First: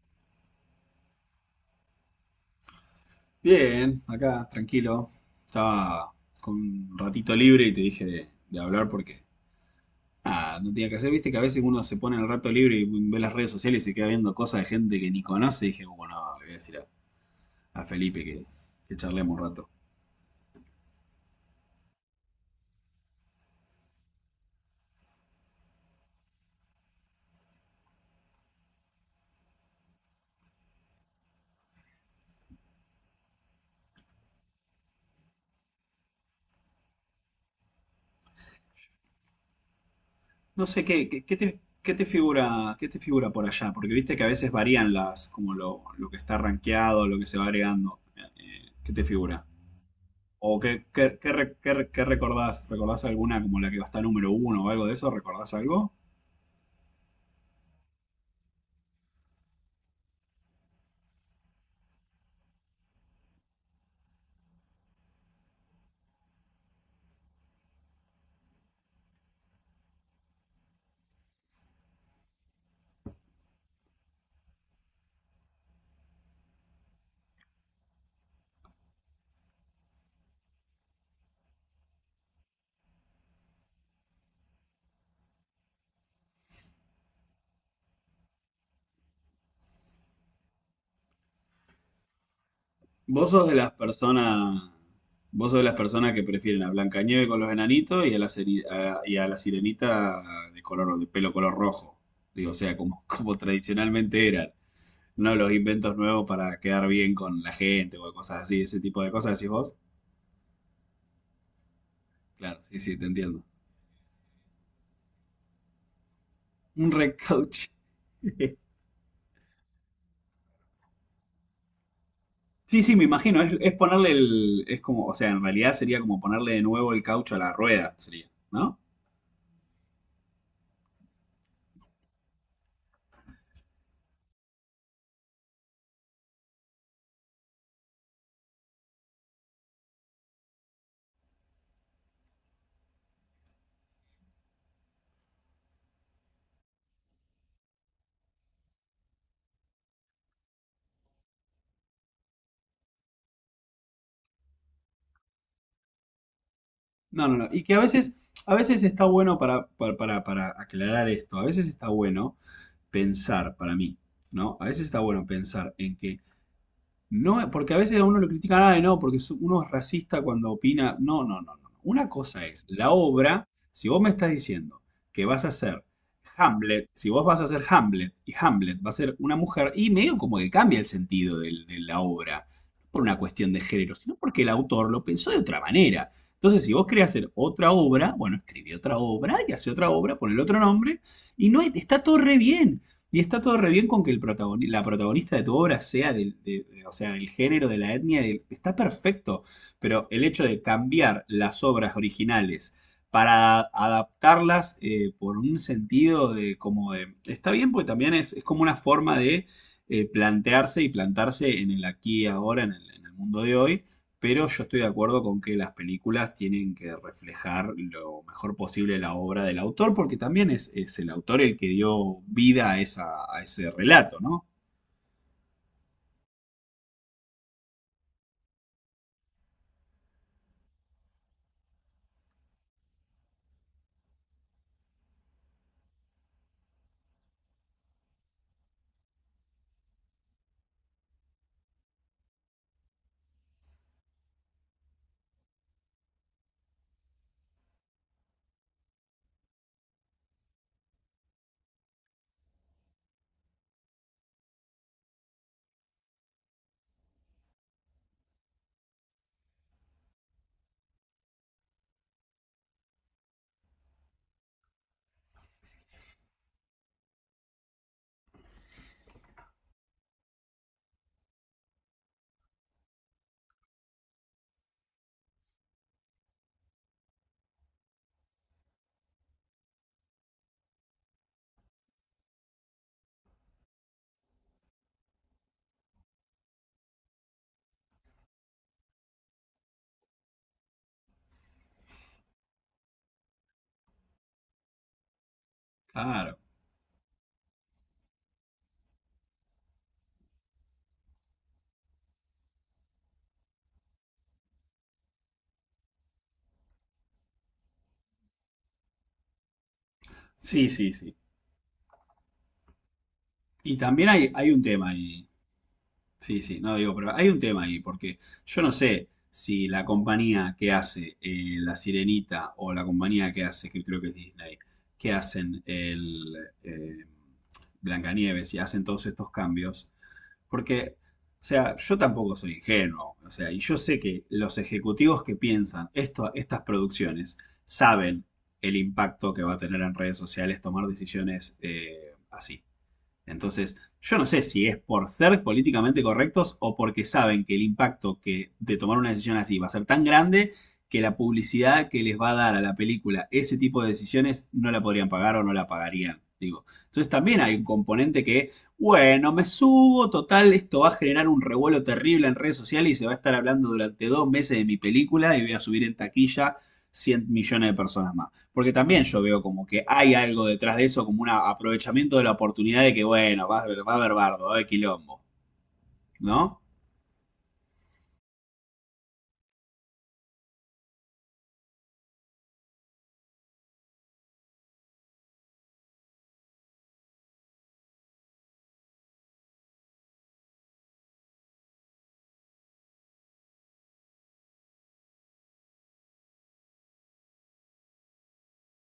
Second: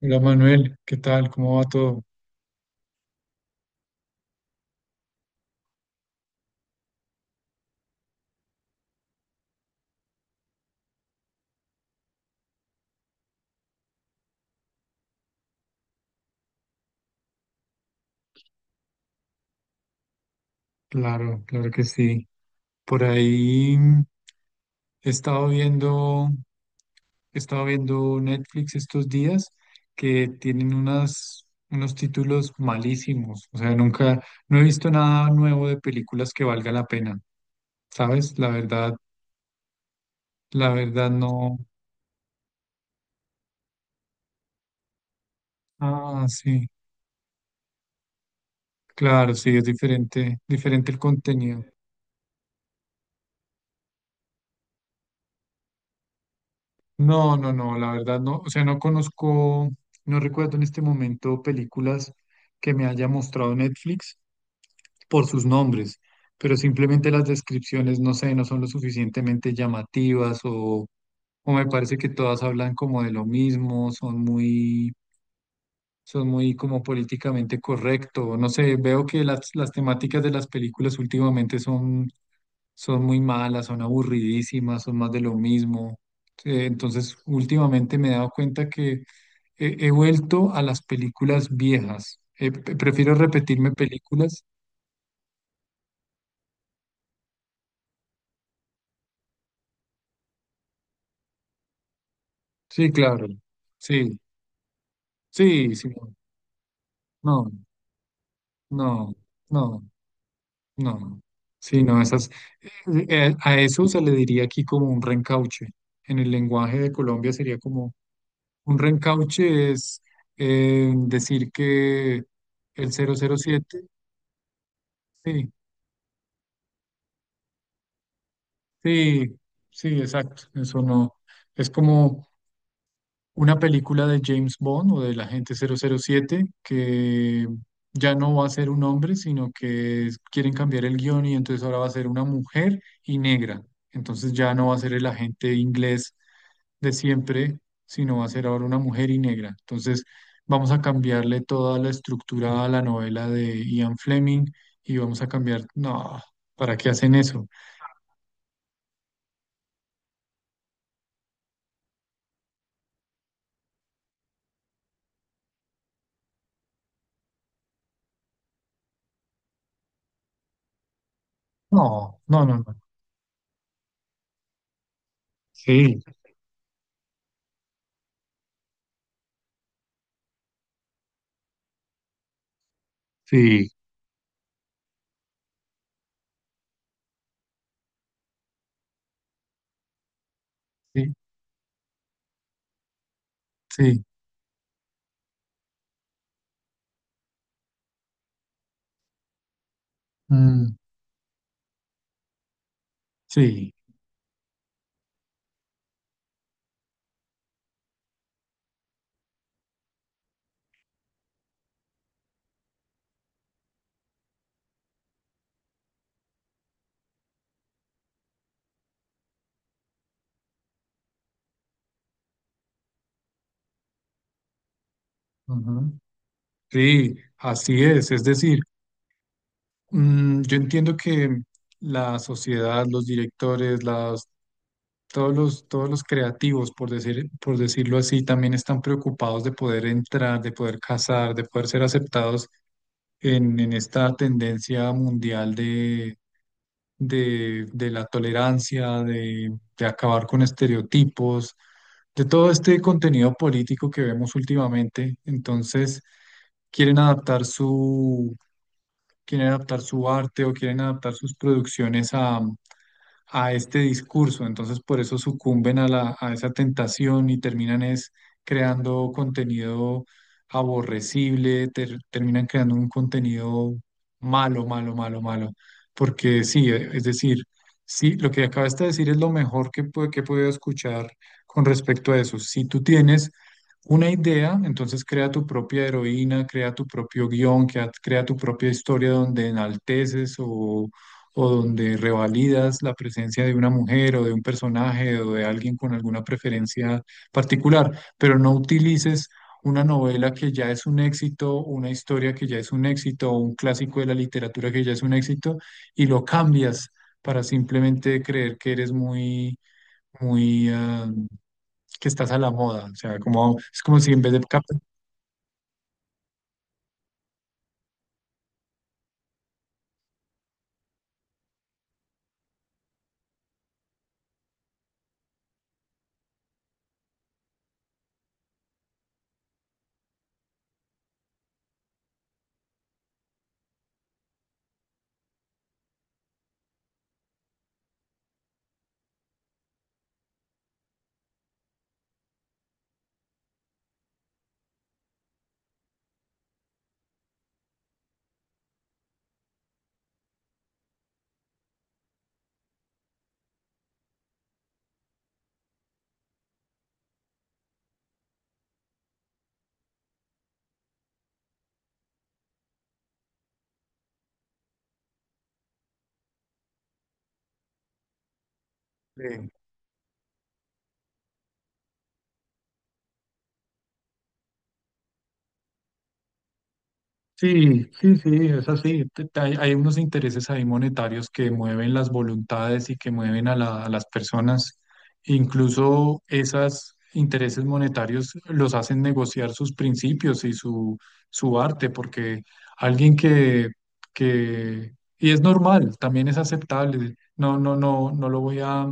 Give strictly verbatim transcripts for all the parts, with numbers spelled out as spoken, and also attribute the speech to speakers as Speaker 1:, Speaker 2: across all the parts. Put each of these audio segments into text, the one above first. Speaker 1: Hola Manuel, ¿qué tal? ¿Cómo va todo?
Speaker 2: Bien, acá, tranquilo. Estaba con un ratito libre y te dije de, de hablar porque ah, no tenía que hacer. Viste que a veces uno se pone en el rato libre y ve las redes sociales y se queda viendo cosas de gente que ni conoce. Y dije, bueno, no, le voy a decir a, a Felipe que, que charlemos un rato.
Speaker 1: Claro, claro que sí. Por ahí mm, he estado viendo, he estado viendo Netflix estos días que tienen unas, unos títulos malísimos. O sea, nunca, no he visto nada nuevo de películas que valga la pena, ¿sabes? La verdad,
Speaker 2: No
Speaker 1: la
Speaker 2: sé,
Speaker 1: verdad
Speaker 2: ¿qué, qué, qué
Speaker 1: no.
Speaker 2: te, qué te figura, qué te figura por allá? Porque viste que a veces varían las, como lo, lo que
Speaker 1: Ah,
Speaker 2: está
Speaker 1: sí,
Speaker 2: rankeado, lo que se va agregando. Eh, ¿qué te
Speaker 1: claro,
Speaker 2: figura?
Speaker 1: sí, es diferente,
Speaker 2: ¿O qué,
Speaker 1: diferente el
Speaker 2: qué, qué re-
Speaker 1: contenido.
Speaker 2: qué re- qué recordás? ¿Recordás alguna como la que va a estar número uno o algo de eso? ¿Recordás algo?
Speaker 1: No, no, no, la verdad no, o sea, no conozco, no recuerdo en este momento películas que me haya mostrado Netflix por sus nombres, pero simplemente las descripciones, no sé, no son lo suficientemente llamativas o, o me parece que todas hablan como de lo mismo, son muy, son muy como políticamente correcto, no sé, veo que las, las temáticas de las películas últimamente son son muy malas, son aburridísimas, son más de lo mismo. Eh, Entonces, últimamente me he dado cuenta que he, he vuelto a las películas viejas. Eh, pre- prefiero
Speaker 2: Vos sos de
Speaker 1: repetirme
Speaker 2: las
Speaker 1: películas.
Speaker 2: personas, Vos sos de las personas que prefieren a Blancanieves con los enanitos y a la, seri- a- y a la sirenita de color de pelo color rojo. Digo, o sea,
Speaker 1: Sí,
Speaker 2: como,
Speaker 1: claro.
Speaker 2: como
Speaker 1: Sí,
Speaker 2: tradicionalmente eran. No los
Speaker 1: sí, sí.
Speaker 2: inventos nuevos para quedar bien con
Speaker 1: No,
Speaker 2: la gente o cosas así, ese tipo de
Speaker 1: no,
Speaker 2: cosas, decís vos.
Speaker 1: no, no. No. Sí, no, esas.
Speaker 2: Claro, sí, sí, te
Speaker 1: Eh, eh,
Speaker 2: entiendo.
Speaker 1: a eso se le diría aquí como un reencauche. En el lenguaje
Speaker 2: Un
Speaker 1: de Colombia sería
Speaker 2: recauche.
Speaker 1: como un reencauche es eh, decir que
Speaker 2: Sí,
Speaker 1: el
Speaker 2: sí, me
Speaker 1: cero cero
Speaker 2: imagino, es, es
Speaker 1: siete.
Speaker 2: ponerle el, es como, o sea, en
Speaker 1: Sí,
Speaker 2: realidad sería como ponerle de nuevo el caucho a la rueda, sería, ¿no?
Speaker 1: sí, sí, exacto. Eso no. Es como una película de James Bond o del agente cero cero siete que ya no va a ser un hombre, sino que es- quieren cambiar el guión y entonces ahora va a ser una mujer y negra. Entonces ya no va a ser el agente inglés de siempre, sino va a ser ahora una mujer y negra. Entonces vamos a cambiarle toda la estructura a la novela de Ian Fleming y vamos a cambiar. No, ¿para qué hacen
Speaker 2: No, no,
Speaker 1: eso?
Speaker 2: no. Y que a veces, a veces está bueno para, para, para- para aclarar esto, a veces está bueno pensar para mí, ¿no? A veces está bueno pensar en que no, porque a veces a uno lo critican, ah, no, porque su- uno es racista cuando opina. No, no, no, no. Una
Speaker 1: No, no,
Speaker 2: cosa
Speaker 1: no,
Speaker 2: es
Speaker 1: no.
Speaker 2: la obra, si vos me estás diciendo que vas a hacer
Speaker 1: Sí.
Speaker 2: Hamlet, si vos vas a hacer Hamlet y Hamlet va a ser una mujer, y medio como que cambia el sentido del- de la obra, no por una cuestión de
Speaker 1: Sí,
Speaker 2: género, sino porque el autor lo pensó de otra manera. Entonces, si vos querés hacer otra obra, bueno, escribí otra obra y hace otra obra, ponle otro nombre,
Speaker 1: sí,
Speaker 2: y no hay- está todo re bien. Y está todo re bien con
Speaker 1: sí,
Speaker 2: que el protagoni- la protagonista de tu obra sea del, de- de- o sea, del género, de la etnia, del- está perfecto. Pero el hecho de
Speaker 1: mm,
Speaker 2: cambiar las obras originales para
Speaker 1: sí,
Speaker 2: adaptarlas eh, por un sentido de como de. Está bien porque también es, es como una forma de eh, plantearse y plantarse en el aquí y ahora, en el, en el mundo de hoy. Pero yo estoy de acuerdo con que las películas tienen que reflejar lo mejor posible la obra del autor, porque también es, es el autor el que dio vida a, esa, a ese relato, ¿no?
Speaker 1: ujú, sí, así es. Es decir, mm, yo entiendo que la sociedad, los directores, las, todos los, todos los creativos, por decir, por decirlo así, también están preocupados de poder entrar, de poder casar, de poder ser aceptados en, en esta tendencia mundial de, de la tolerancia, de, de acabar con estereotipos, de todo este contenido político que vemos últimamente. Entonces, quieren adaptar su, quieren adaptar su arte o quieren adaptar sus producciones a a este discurso, entonces por eso sucumben a la, a esa tentación y terminan es creando contenido aborrecible, ter- terminan creando un contenido malo, malo, malo, malo, porque sí, eh, es decir, sí, lo que acabas de decir es lo mejor que, pu- que he podido escuchar con respecto a eso. Si tú tienes una idea, entonces crea tu propia heroína, crea tu propio guión, crea, crea tu propia historia donde enalteces o o donde revalidas la presencia de una mujer o de un personaje o de alguien con alguna
Speaker 2: Claro.
Speaker 1: preferencia particular, pero no utilices una novela que ya es un éxito, una historia que ya es un éxito, un clásico de la literatura que ya es un éxito, y lo cambias para simplemente creer que eres muy,
Speaker 2: Sí,
Speaker 1: muy,
Speaker 2: sí,
Speaker 1: ah,
Speaker 2: sí.
Speaker 1: que estás a la moda. O sea, como,
Speaker 2: Y
Speaker 1: es como
Speaker 2: también
Speaker 1: si en
Speaker 2: hay,
Speaker 1: vez de...
Speaker 2: hay
Speaker 1: cap-
Speaker 2: un tema ahí. Sí, sí, no digo, pero hay un tema ahí, porque yo no sé si la compañía que hace eh, La Sirenita o la compañía que hace, que creo que es Disney, que hacen el eh, Blancanieves y hacen todos estos cambios, porque, o sea, yo tampoco soy ingenuo, o sea, y yo sé que los ejecutivos que piensan esto, estas producciones saben el impacto que va a tener en redes sociales tomar decisiones eh, así. Entonces, yo no sé si es por ser políticamente correctos o porque saben que el impacto que de tomar una decisión así va a ser tan grande que la publicidad que les va a dar a la película ese tipo de decisiones no la podrían pagar o no la pagarían. Digo, entonces también hay un componente que, bueno, me subo, total, esto va a generar un revuelo terrible en redes sociales y se va a estar hablando durante dos meses de mi película y voy a subir en taquilla cien millones de personas más. Porque también yo veo como que hay algo detrás de eso, como un aprovechamiento de la oportunidad de que, bueno, va a haber, va a haber bardo, va a haber quilombo, ¿no?
Speaker 1: Sí, sí, sí, es así. Te- te- Hay, hay unos intereses ahí monetarios que mueven las voluntades y que mueven a, la- a las personas. Incluso esos intereses monetarios los hacen negociar sus principios y su, su arte, porque alguien que, que, y es normal, también es aceptable. No, no, no, no lo voy a,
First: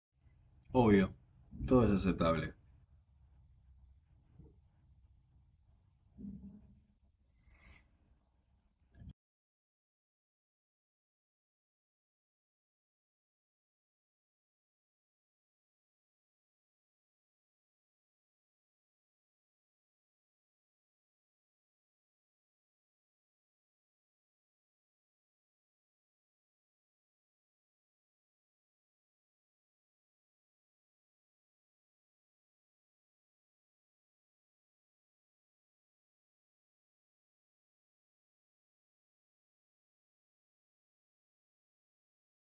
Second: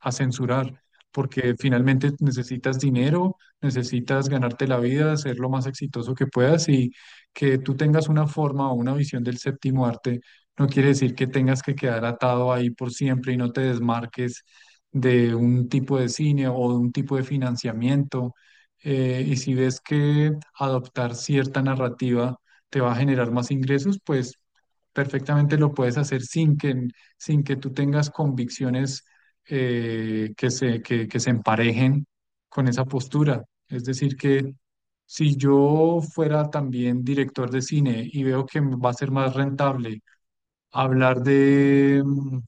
Speaker 1: a censurar,
Speaker 2: Obvio,
Speaker 1: porque
Speaker 2: todo es
Speaker 1: finalmente
Speaker 2: aceptable.
Speaker 1: necesitas dinero, necesitas ganarte la vida, ser lo más exitoso que puedas y que tú tengas una forma o una visión del séptimo arte no quiere decir que tengas que quedar atado ahí por siempre y no te desmarques de un tipo de cine o de un tipo de financiamiento. Eh, y si ves que adoptar cierta narrativa te va a generar más ingresos, pues perfectamente lo puedes hacer sin que, sin que tú tengas convicciones eh, que se, que que se emparejen con esa postura. Es decir, que si yo fuera también director de cine y veo que va a ser más rentable hablar de, mm,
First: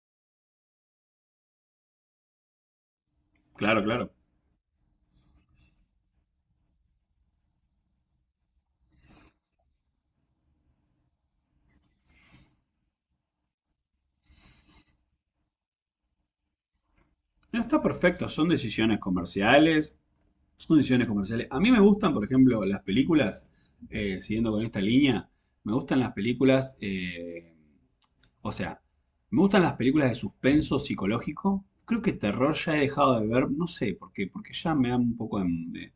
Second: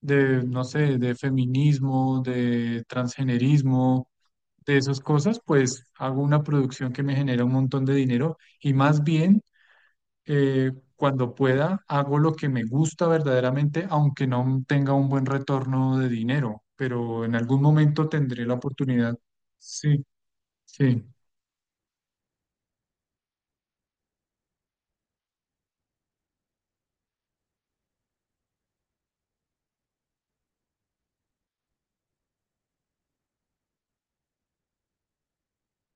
Speaker 1: de, no sé, de feminismo, de
Speaker 2: Claro,
Speaker 1: transgenerismo,
Speaker 2: claro.
Speaker 1: de esas cosas, pues hago una producción que me genera un montón de dinero y más bien eh, cuando pueda hago lo que me gusta verdaderamente, aunque no tenga un buen retorno de dinero, pero en algún
Speaker 2: No está
Speaker 1: momento
Speaker 2: perfecto,
Speaker 1: tendré
Speaker 2: son
Speaker 1: la
Speaker 2: decisiones
Speaker 1: oportunidad.
Speaker 2: comerciales,
Speaker 1: Sí,
Speaker 2: son
Speaker 1: sí,
Speaker 2: decisiones comerciales. A mí me gustan, por ejemplo, las películas, eh, siguiendo con esta línea, me gustan las películas, eh, o sea, me gustan las películas de suspenso psicológico. Creo que terror ya he dejado de ver, no sé por qué, porque ya me dan un poco de, de-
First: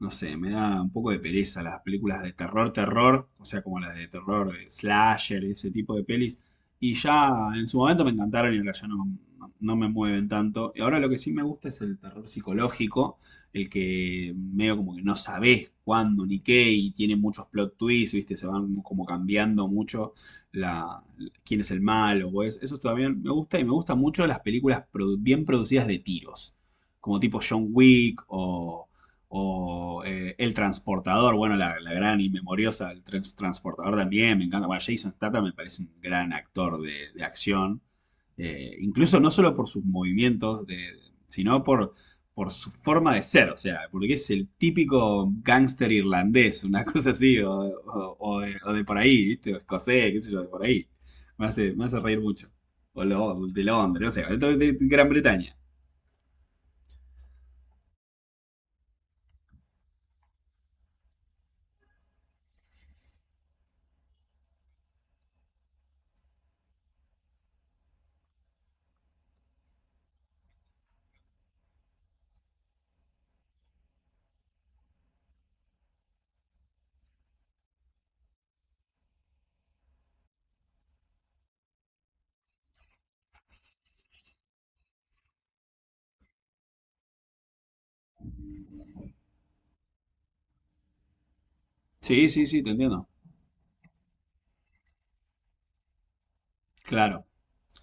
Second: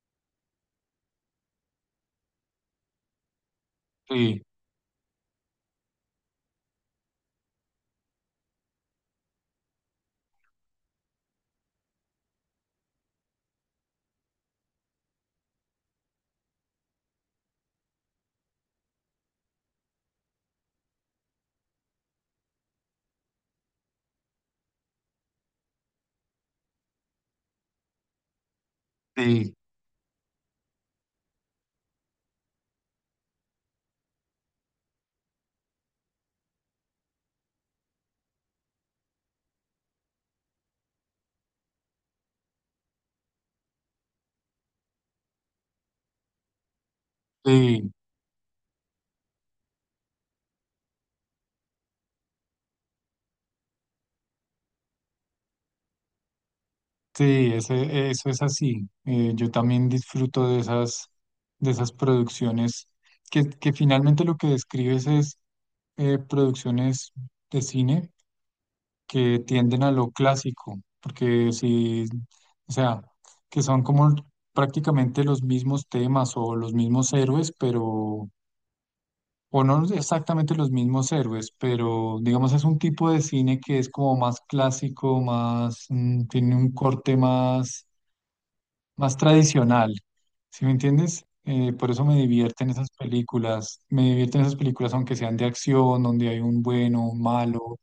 Speaker 2: no sé, me da un poco de pereza las películas de terror, terror, o sea, como las de
Speaker 1: sí,
Speaker 2: terror, eh, slasher, ese tipo de pelis. Y ya en su momento me encantaron y ahora ya no, no- no me mueven tanto. Y ahora lo que sí me gusta es el terror psicológico, el que medio como que no sabes cuándo ni qué y tiene muchos plot twists, ¿viste? Se van como cambiando mucho la, quién es el malo o es- Eso también me gusta y me gustan mucho las películas produ- bien producidas de tiros como tipo John Wick o,
Speaker 1: sí,
Speaker 2: o eh, El Transportador, bueno, la, la gran y memoriosa, El Trans- Transportador también, me encanta. Bueno, Jason Statham me parece un gran actor de, de acción. Eh, incluso no solo por sus movimientos, de, sino por, por su forma de ser, o sea, porque es el típico gángster irlandés, una cosa así, o,
Speaker 1: sí.
Speaker 2: o- o de, o de por ahí, ¿viste? O escocés, qué sé yo, de por ahí. Me hace, me hace reír mucho. O lo- de Londres, no sé, de, de Gran Bretaña.
Speaker 1: Sí, ese, eso es así. Eh, yo también disfruto de esas, de esas producciones que, que finalmente lo que describes es eh, producciones de cine que tienden a lo clásico, porque si, o sea, que son como prácticamente los mismos temas o los mismos héroes, pero, o no exactamente los mismos héroes, pero digamos es un tipo de cine que es como más clásico, más, mm, tiene un corte más más tradicional, ¿sí me entiendes? Eh, por eso me
Speaker 2: Sí, sí, sí,
Speaker 1: divierten
Speaker 2: te
Speaker 1: esas
Speaker 2: entiendo.
Speaker 1: películas, me divierten esas películas aunque sean de acción, donde hay un bueno, un
Speaker 2: Claro.
Speaker 1: malo,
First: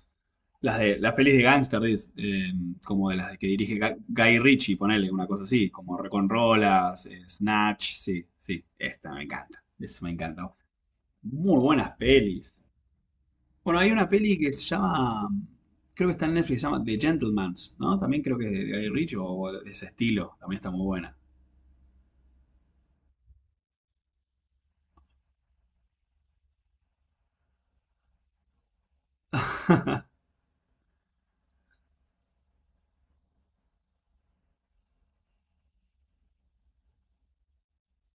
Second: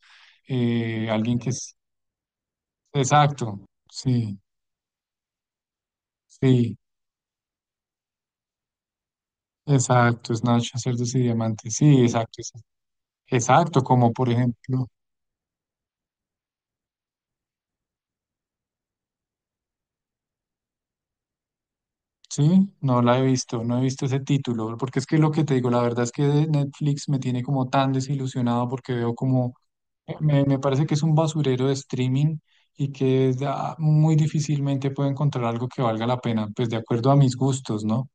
Speaker 2: Las, de,
Speaker 1: eh,
Speaker 2: las pelis
Speaker 1: alguien
Speaker 2: de
Speaker 1: que es...
Speaker 2: gangster, es, eh, como de las que
Speaker 1: Exacto,
Speaker 2: dirige Ga-
Speaker 1: sí,
Speaker 2: Guy Ritchie, ponele una cosa así, como
Speaker 1: sí,
Speaker 2: Reconrolas, eh, Snatch, sí, sí, esta me encanta, eso me
Speaker 1: exacto,
Speaker 2: encanta.
Speaker 1: Snatch, Cerdos y
Speaker 2: Muy
Speaker 1: Diamantes,
Speaker 2: buenas
Speaker 1: sí, exacto, es-
Speaker 2: pelis. Bueno,
Speaker 1: exacto,
Speaker 2: hay una
Speaker 1: como por
Speaker 2: peli que se
Speaker 1: ejemplo,
Speaker 2: llama, creo que está en Netflix, se llama The Gentleman's, ¿no? También creo que es de de Guy Ritchie o de ese estilo, también está muy buena.
Speaker 1: sí, no la he visto, no he visto ese título, porque es que lo que te digo, la verdad es que de Netflix me tiene como tan desilusionado porque veo como, eh, me, me parece que es un basurero de streaming y que da- muy difícilmente puedo encontrar algo que valga la pena, pues de acuerdo a mis gustos, ¿no?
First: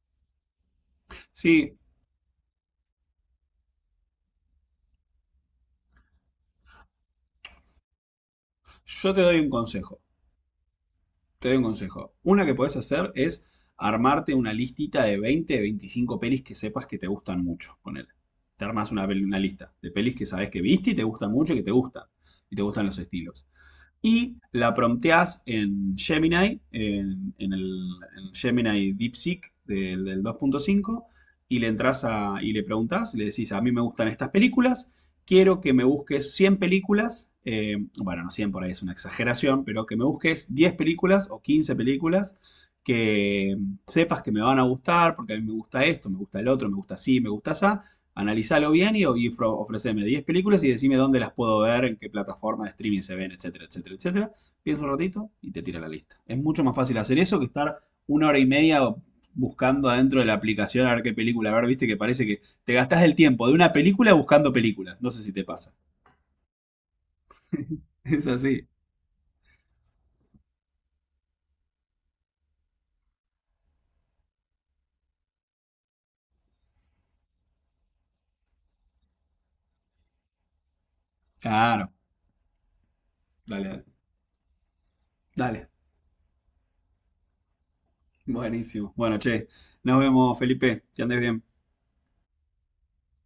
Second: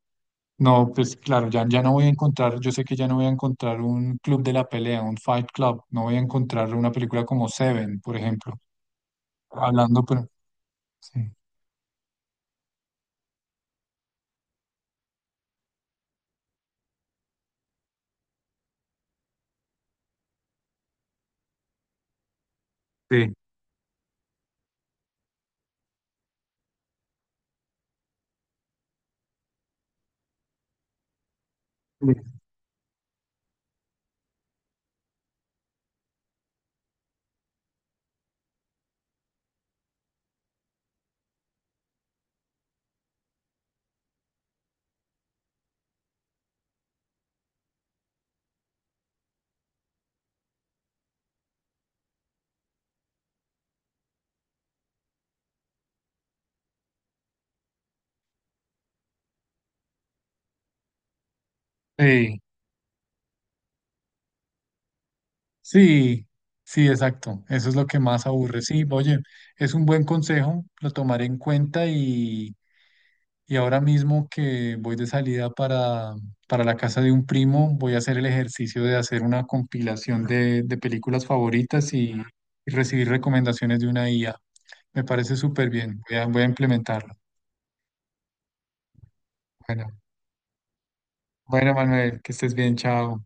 Speaker 1: No, pues claro, ya,
Speaker 2: Sí,
Speaker 1: ya no voy a encontrar, yo sé que ya no voy a encontrar un club de la pelea, un Fight Club, no voy a encontrar una película como Seven, por ejemplo,
Speaker 2: yo te doy un consejo.
Speaker 1: hablando, pero... Sí.
Speaker 2: Te doy un consejo. Una que podés hacer es armarte una listita de veinte, veinticinco pelis que sepas que te gustan mucho. Ponele. Te armas una, una lista de pelis que sabes que viste y te gustan mucho y que te gustan. Y te gustan los
Speaker 1: Sí.
Speaker 2: estilos y la prompteás en Gemini, en, en el en Gemini DeepSeek del, del dos punto cinco, y le entras a, y le preguntás, le decís, a mí me gustan estas películas, quiero que me busques cien películas, eh, bueno, no cien por ahí es una exageración, pero que me busques diez películas o quince películas que mm, sepas que me van a gustar, porque a mí me gusta esto, me gusta el otro, me gusta así, me gusta esa, analizalo bien y, y ofro- ofreceme diez películas y decime dónde las puedo ver, en qué plataforma de streaming se ven, etcétera, etcétera, etcétera. Piensa un ratito y te tira la lista. Es mucho más fácil hacer eso que estar una hora y media buscando adentro de la aplicación a ver qué película a ver, viste que parece
Speaker 1: Sí.
Speaker 2: que te gastás el tiempo de una película buscando películas. No sé si te pasa.
Speaker 1: Sí, sí, exacto. Eso es lo que más
Speaker 2: Es
Speaker 1: aburre.
Speaker 2: así.
Speaker 1: Sí, oye, es un buen consejo, lo tomaré en cuenta y, y ahora mismo que voy de salida para, para la casa de un primo, voy a hacer el ejercicio de hacer una compilación de, de películas favoritas
Speaker 2: Claro.
Speaker 1: y, y recibir
Speaker 2: Dale,
Speaker 1: recomendaciones
Speaker 2: dale.
Speaker 1: de una I A. Me parece súper
Speaker 2: Dale.
Speaker 1: bien. Voy a, voy a implementarlo.
Speaker 2: Buenísimo. Bueno, che,
Speaker 1: Bueno,
Speaker 2: nos vemos, Felipe. Que andes bien.
Speaker 1: bueno, Manuel, que estés bien, chao.